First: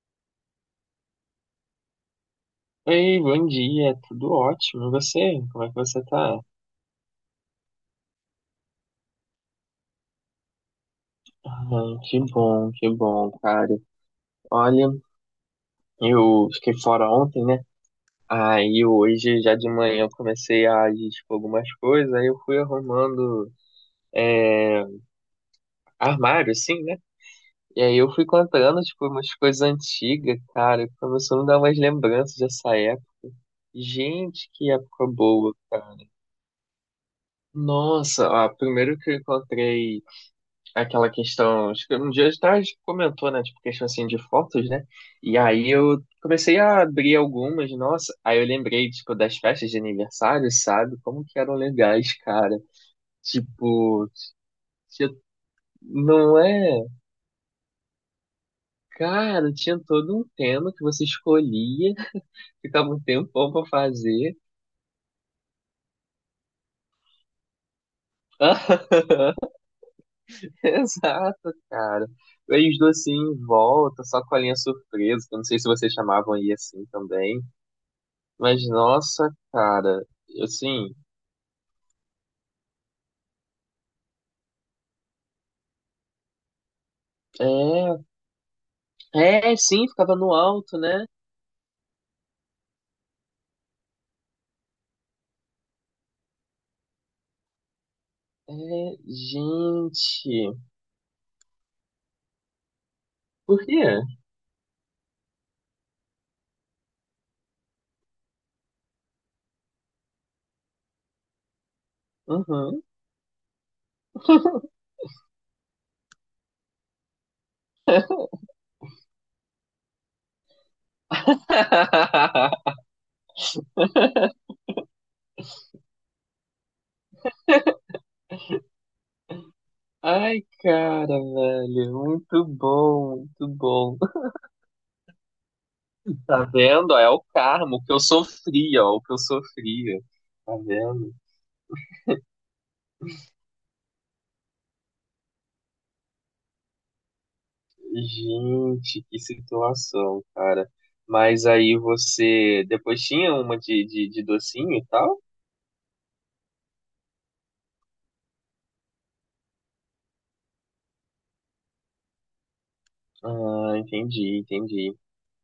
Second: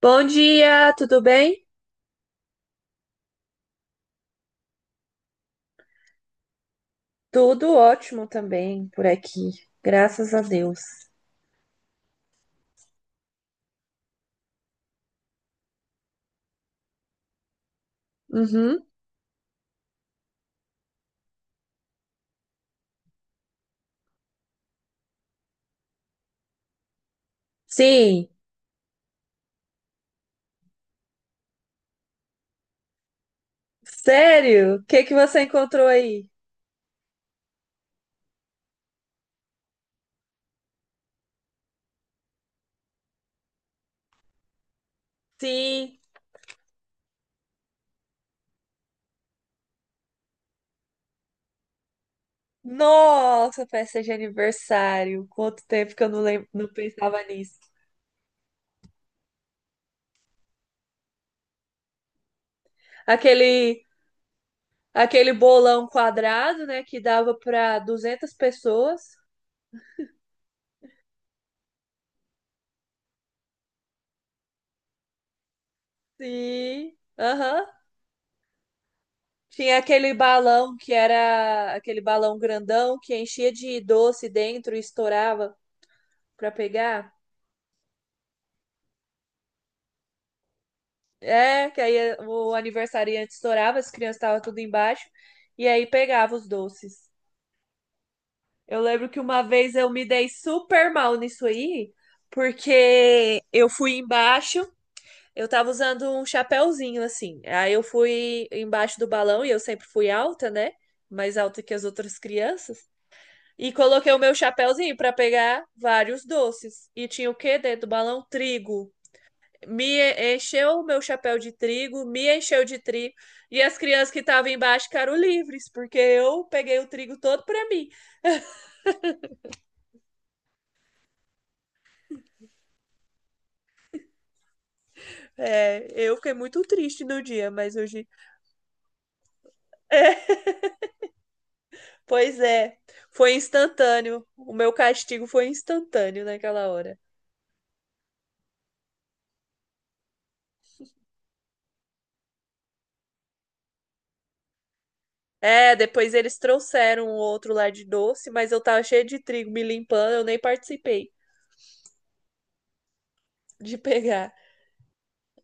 Bom dia, tudo bem? Ei, bom dia, tudo ótimo. E você? Como é que você tá? Tudo ótimo também por aqui, graças a Deus. Ai, que bom, cara. Olha, eu fiquei fora ontem, né? Uhum. Aí hoje, já de manhã, eu comecei a agir, tipo, algumas coisas, aí eu fui arrumando armário, assim, né? E aí eu fui Sim, encontrando, tipo, umas coisas antigas, cara, e começou a me dar umas lembranças dessa época. Gente, que sério? O que época que você boa, encontrou cara. aí? Nossa, ó, primeiro que eu encontrei. Aquela questão, acho que um dia atrás comentou, né, tipo, questão assim de fotos, né? E aí Sim, eu comecei a abrir algumas, nossa, aí eu lembrei, tipo, das festas de aniversário, sabe? Como que eram legais, cara. nossa, festa Tipo, de tinha- aniversário. Quanto tempo que eu não não é? pensava nisso. Cara, tinha todo um tema que você escolhia, ficava um tempão pra Aquele, fazer. aquele bolão quadrado, né, que dava para 200 pessoas. Exato, cara. E aí os docinhos em volta, só com a linha surpresa, que eu não sei se vocês chamavam aí assim Sim, também. aham. Mas nossa, Tinha cara, aquele balão assim, que era aquele balão grandão que enchia de doce dentro e estourava para pegar. é, sim, ficava no alto, né? É, que aí o aniversariante estourava, as crianças estavam tudo embaixo, e aí pegava os doces. Eu É, lembro que uma vez eu me dei gente, super mal nisso aí, porque por eu fui quê? embaixo, eu tava usando um chapéuzinho assim. Aí eu fui embaixo do balão e eu sempre fui alta, né? Mais alta que as outras crianças. Uhum. E coloquei o meu chapéuzinho para pegar vários doces. E tinha o quê dentro do balão? Trigo. Me encheu o meu chapéu de trigo, me encheu de trigo, e as crianças que estavam embaixo ficaram livres, porque eu peguei o trigo todo para mim. Ai, cara, velho, muito bom, muito bom. É, eu fiquei Tá muito vendo? Ó, triste é o no dia, mas karma, o que eu hoje, sofria, ó, o que eu sofria. Tá vendo? pois é, foi instantâneo. O meu castigo foi instantâneo naquela hora. Gente, que situação, cara. Mas aí você depois tinha uma de docinho e tal? É, depois eles trouxeram um outro lá de doce, mas eu tava cheia de trigo me limpando, eu nem participei Ah, de pegar. entendi, entendi.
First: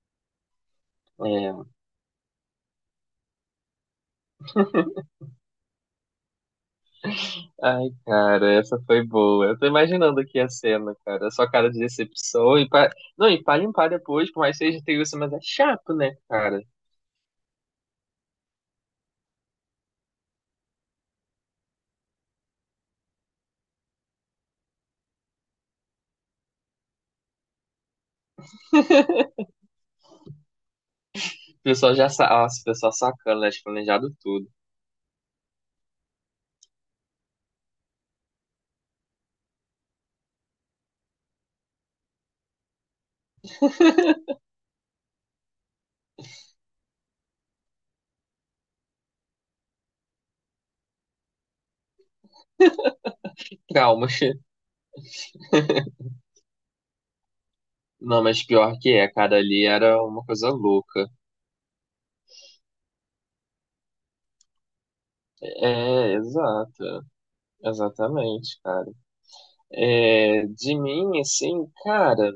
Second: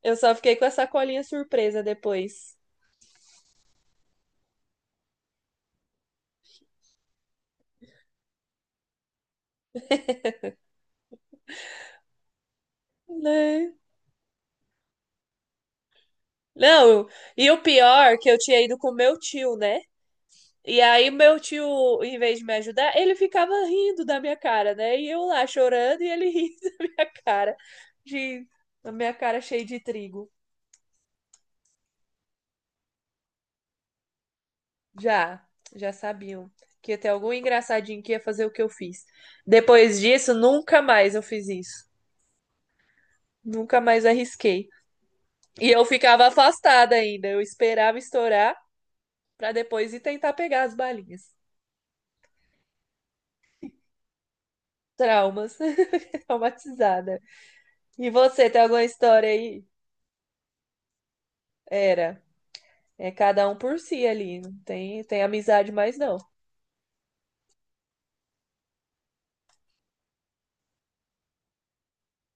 Eu só fiquei com a sacolinha É. surpresa depois. Ai, cara, essa foi boa. Eu tô imaginando aqui a cena, cara. A sua cara de decepção e pa Não, e pra Né? limpar depois, por mais que seja isso, mas é chato, né, cara? Não, e o pior que eu tinha ido com meu tio, né? E aí meu tio, em vez de me ajudar, ele ficava rindo da minha cara, né? E eu lá chorando e ele rindo da minha cara, de a minha cara cheia de trigo. O pessoal Nossa, o pessoal sacana, né? Planejado tudo. Já, já sabiam que ia ter algum engraçadinho que ia fazer o que eu fiz. Depois disso, nunca mais eu fiz isso. Nunca mais arrisquei. E eu ficava afastada ainda. Eu esperava estourar pra depois ir tentar pegar as balinhas. Traumas. Traumas. Traumatizada. E Não, mas você, tem pior alguma que é, história cara, aí? ali era uma coisa louca. Era. É cada um por si ali. Não tem, tem amizade mais É, não. exato. Exatamente, cara. É, de mim, assim, cara,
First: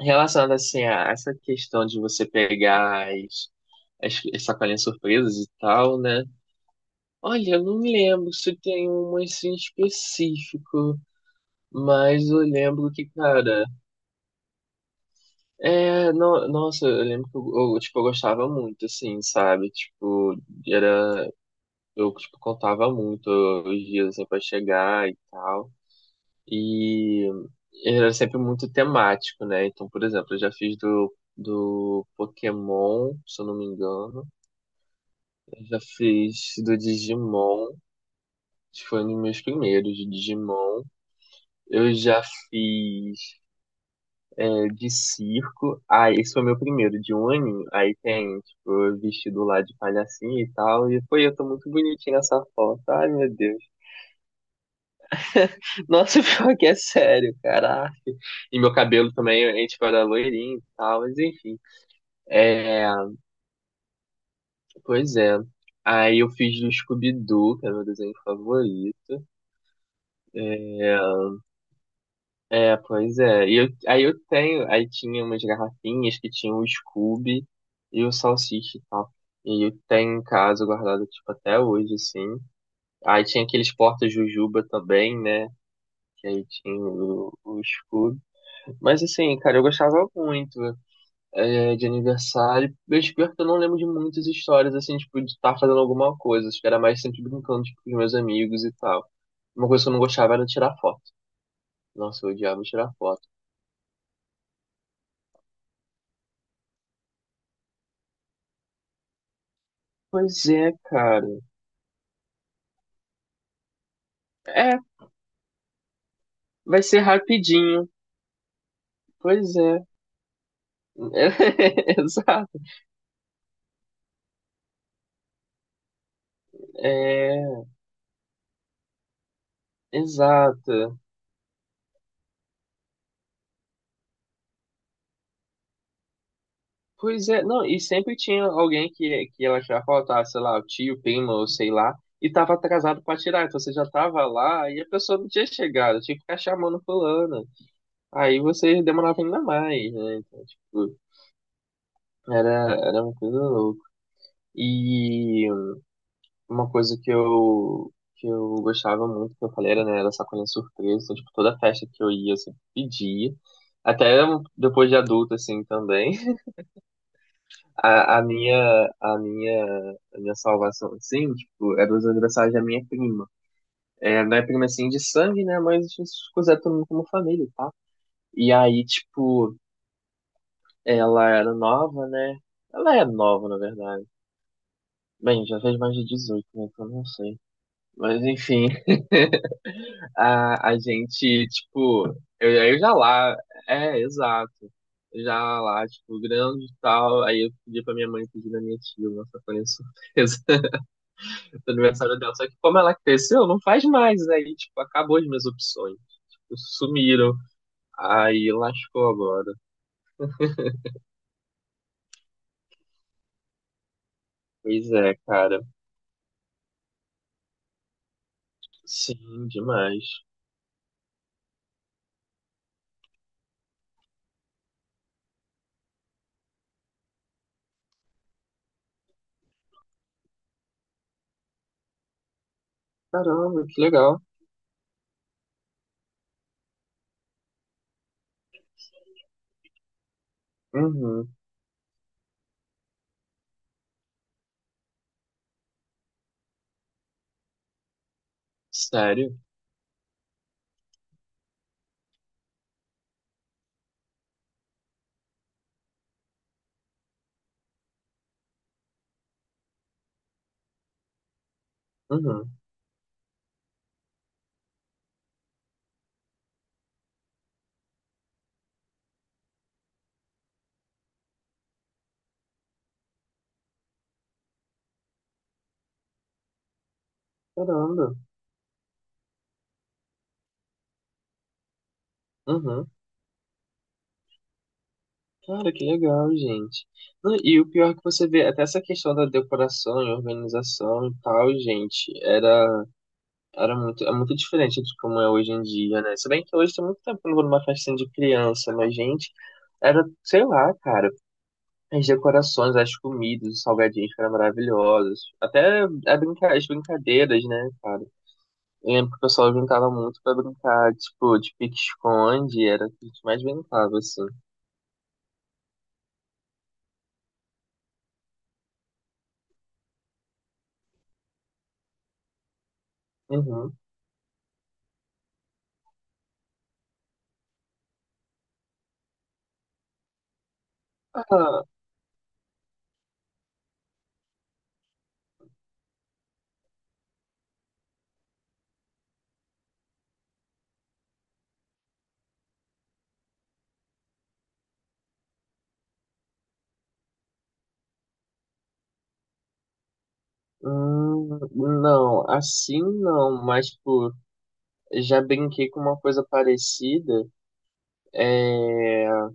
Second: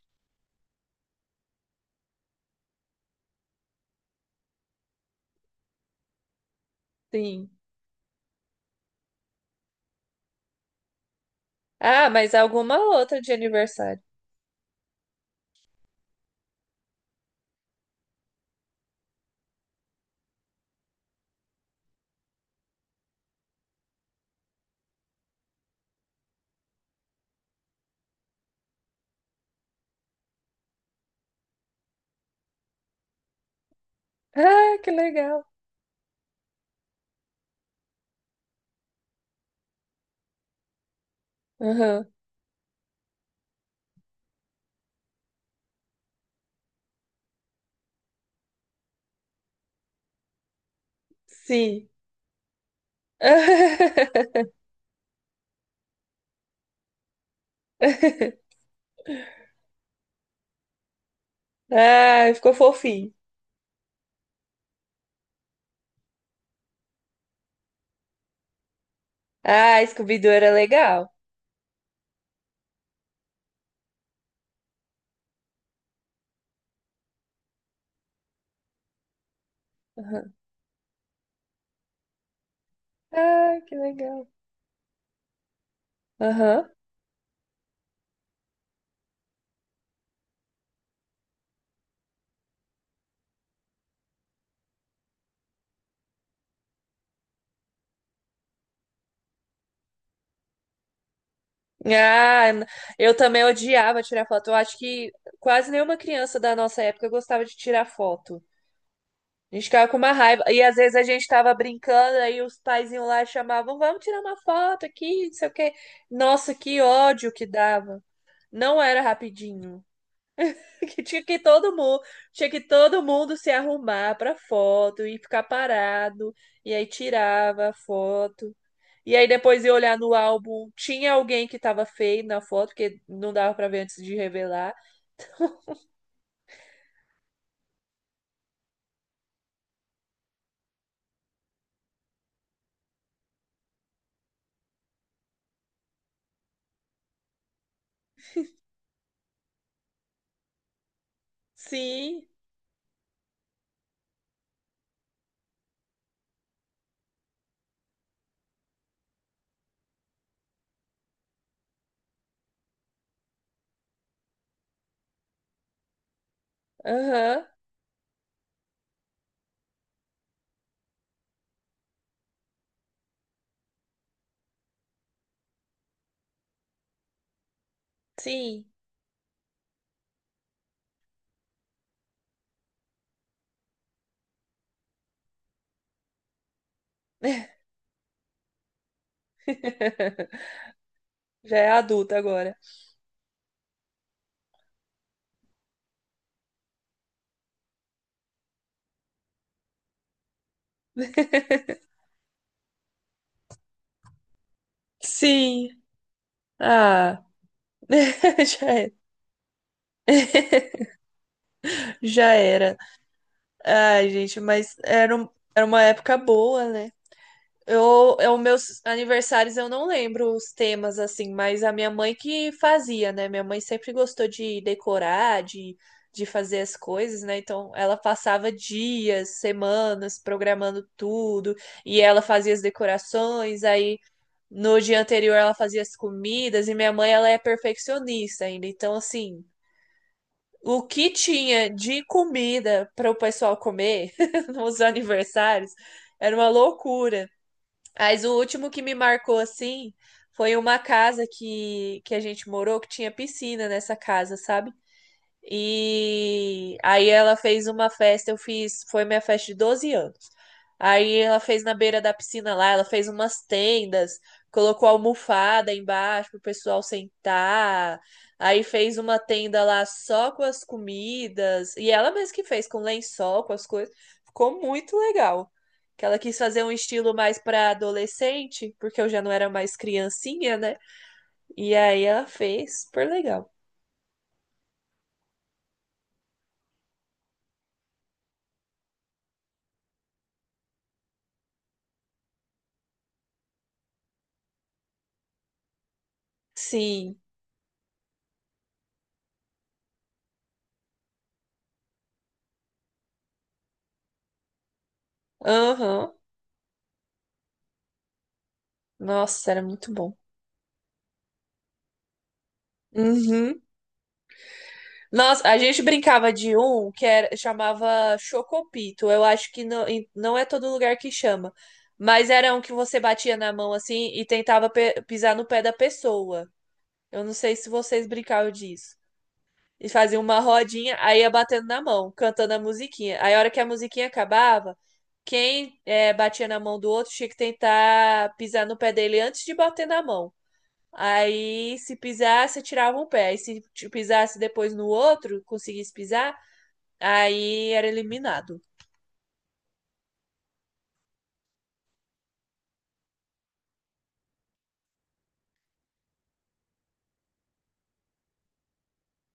relacionado assim a essa questão de você pegar as sacolinhas surpresas e tal, né? Sim. Olha, eu não me lembro se tem uma assim específico, Ah, mas mas eu alguma lembro que, outra de cara, aniversário. Nossa, eu lembro que eu, tipo, eu gostava muito, assim, sabe? Tipo, era, eu, tipo, contava muito os dias, assim, pra chegar e tal, e era sempre muito temático, né? Então, por exemplo, eu já fiz do Pokémon, se eu não me engano, Ah, que legal. eu já fiz do Digimon, acho que foi um dos meus primeiros de Digimon. Eu Aham. já fiz de circo. Ah, esse foi meu primeiro, de um aninho. Aí tem, tipo, vestido lá de palhacinho e tal. E foi, eu tô muito Sim. bonitinho nessa foto. Ai, meu Deus. Nossa, pior que é sério, caraca. E meu cabelo também, a gente era loirinho e tal, mas enfim. Ah, ficou É, fofinho. pois é. Aí eu fiz do Scooby-Doo, que é meu desenho favorito. Ah, Scooby-Doo era É, legal. Pois é. E eu, aí eu tenho, aí tinha umas garrafinhas que tinham o Scooby e o Salsicha e tal. E eu tenho em Aham. casa guardado, tipo, até hoje, assim. Aí tinha Ah, que aqueles legal. porta-jujuba também, né? Que aí Aham. tinha o Scooby. Mas assim, cara, eu gostava muito de aniversário. Mas pior que eu não lembro de muitas histórias, assim, tipo, de estar fazendo alguma coisa. Acho que era mais sempre brincando, tipo, com os meus amigos e tal. Uma coisa que eu não gostava era tirar foto. Nossa, eu Ah, odiava n- tirar eu foto. também odiava tirar foto. Eu acho que quase nenhuma criança da nossa época gostava de tirar foto. A gente ficava com uma raiva. Pois E é, às vezes a gente cara. tava brincando, aí os paizinhos lá chamavam, vamos tirar uma É, foto aqui, não sei o quê. Nossa, que vai ser ódio que rapidinho. dava. Não era Pois é. rapidinho. Que tinha que todo mundo, tinha Exato. que todo mundo se arrumar pra foto e ficar parado. E aí É, tirava a foto. E aí depois ia olhar no álbum, exato. tinha alguém que tava feio na foto, porque não dava pra ver antes de revelar. Pois é, não, e sempre tinha alguém que ela já faltava, sei lá, o tio, primo, ou sei lá, e tava atrasado pra tirar. Então você já tava lá e a pessoa não tinha chegado, tinha que ficar chamando fulano. Aí você demorava ainda mais, né? Então, tipo, Sim, era, era uma coisa louca. E uma coisa que eu gostava muito, que eu falei, era, né, era sacolinha surpresa. Então, tipo, toda festa que eu ia, eu sempre pedia. Até depois de adulto, assim, também. aham, A, a minha, a minha, a minha salvação, assim, tipo, era os aniversários da minha prima. É, não é prima, assim, de sangue, né, mas a gente se considera todo mundo como família, tá? E sim. aí, tipo, ela era nova, né? Ela é nova, na verdade. Bem, já fez mais de 18, né, então não sei. Mas, enfim. A gente, Já é tipo, adulta eu, agora. eu já lá, é, exato. Já lá, tipo, grande e tal. Aí eu pedi pra minha mãe pedir na minha tia uma sacolinha surpresa do aniversário dela. Só que como ela cresceu, não faz mais. Aí, tipo, acabou as minhas Sim. opções. Tipo, Ah, sumiram. Aí já era. lascou agora. Já era. Ai, gente, mas Pois é, era, um- cara. era uma época boa, né? Meus Sim, aniversários eu não demais. lembro os temas assim, mas a minha mãe que fazia, né? Minha mãe sempre gostou de decorar, de fazer as coisas, né? Então ela passava dias, semanas programando tudo e ela fazia as decorações. Caramba, que Aí legal. no dia anterior ela fazia as comidas e minha mãe ela é perfeccionista ainda, então assim, o que Uhum. tinha de comida para o pessoal comer nos aniversários era uma loucura. Mas o último que me marcou Sério? assim foi uma casa que a gente morou que tinha piscina nessa casa, sabe? E aí ela fez uma festa, eu fiz, foi minha festa de 12 anos. Aí ela fez na beira da Uhum. piscina lá, ela fez umas tendas, colocou almofada embaixo pro pessoal sentar. Aí fez uma tenda lá só com as comidas, e ela mesma que fez com lençol, com as coisas. Ficou muito legal. Que ela quis fazer um estilo mais para Caramba. adolescente, porque eu já não era mais criancinha, né? E aí ela fez, Uhum. super legal. Cara, que legal, gente. Não, e o pior é que você vê, até essa questão da decoração e organização e tal, gente, era, era muito, é muito diferente de como é hoje em dia, né? Se bem que hoje tem muito Sim. tempo que eu não vou numa festinha de criança, mas, gente, era, sei lá, cara, as decorações, as comidas, os salgadinhos que eram maravilhosos. Até Aham. As brincadeiras, né, cara? Eu lembro que o Nossa, pessoal era brincava muito bom. muito pra brincar, tipo, de pique-esconde, era o que a gente mais Uhum. brincava, assim. Nossa, a gente brincava de um que era, chamava Chocopito. Eu acho que não, não é todo lugar que chama. Mas era um que você batia na mão Uhum. assim e tentava pisar no pé da pessoa. Eu não sei se vocês brincavam disso. E fazia uma rodinha, aí ia Ah, batendo na mão, cantando a musiquinha. Aí a hora que a musiquinha acabava, quem batia na mão do outro tinha que tentar pisar no pé dele antes de bater na mão. Aí, se pisasse, tirava um pé. E se t- pisasse depois no outro, conseguisse pisar, aí era eliminado. Hum, não, assim não, mas por já brinquei com uma coisa parecida. É,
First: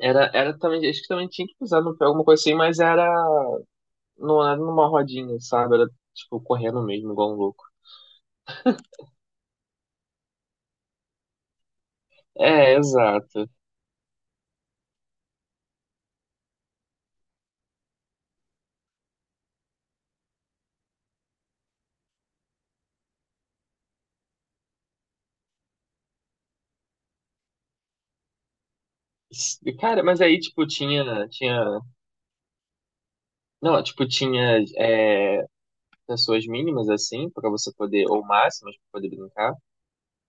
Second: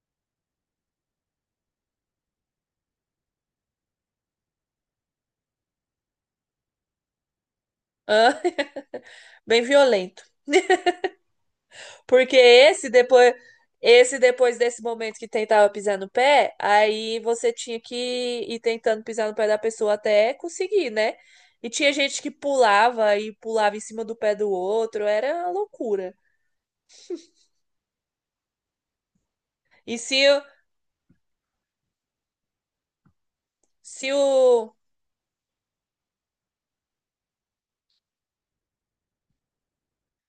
era também, acho que também tinha que pisar no pé, alguma coisa assim, mas era, não era numa rodinha, sabe? Era tipo correndo mesmo, igual um louco. Ah, bem violento. Porque É, esse depois, exato. esse depois desse momento que tentava pisar no pé, aí você tinha que ir tentando pisar no pé da pessoa até conseguir, né? E tinha gente que pulava e pulava em cima do pé do outro, era uma loucura. E Cara, se, mas aí o- tipo tinha, não, tipo se tinha o pessoas mínimas assim, pra você poder, ou máximas pra poder brincar.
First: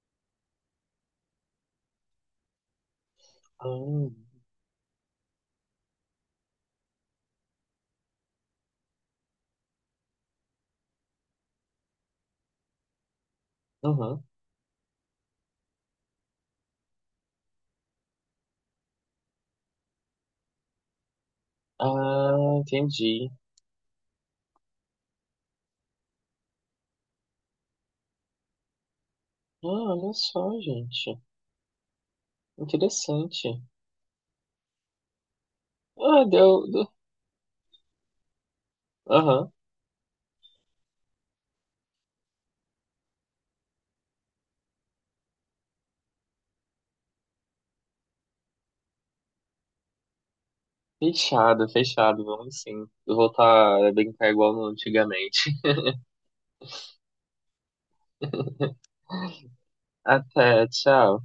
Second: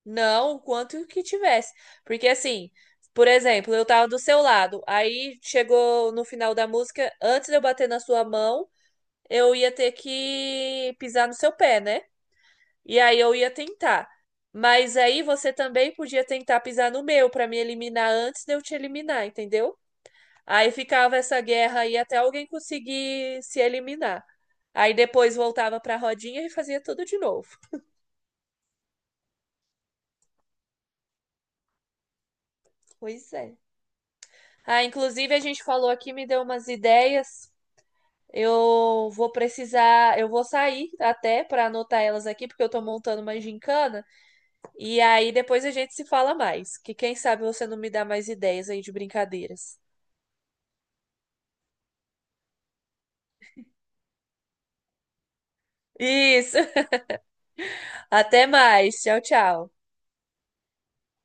Não, o quanto que tivesse. Porque assim, por exemplo, eu tava Hum, do seu lado, aí chegou no final da música, antes de eu bater na sua mão, eu ia ter que pisar no seu pé, né? E aí eu ia tentar. uhum. Mas aí você também podia tentar pisar no meu pra me eliminar antes de eu te eliminar, entendeu? Aí ficava essa guerra aí até Ah, alguém entendi. conseguir se eliminar. Aí depois voltava pra rodinha e fazia tudo de novo. Ah, olha só, gente. Pois é. Interessante. Ah, inclusive a gente falou aqui, Ah, me deu umas deu. Ideias. Aham. Eu vou sair até para anotar elas aqui, porque eu tô montando uma gincana. E aí depois a gente se fala mais, que quem sabe você não me dá mais ideias aí de brincadeiras. Fechado, fechado. Vamos sim. Eu vou voltar a brincar igual no antigamente. Isso. Até mais. Tchau, tchau. Até, tchau.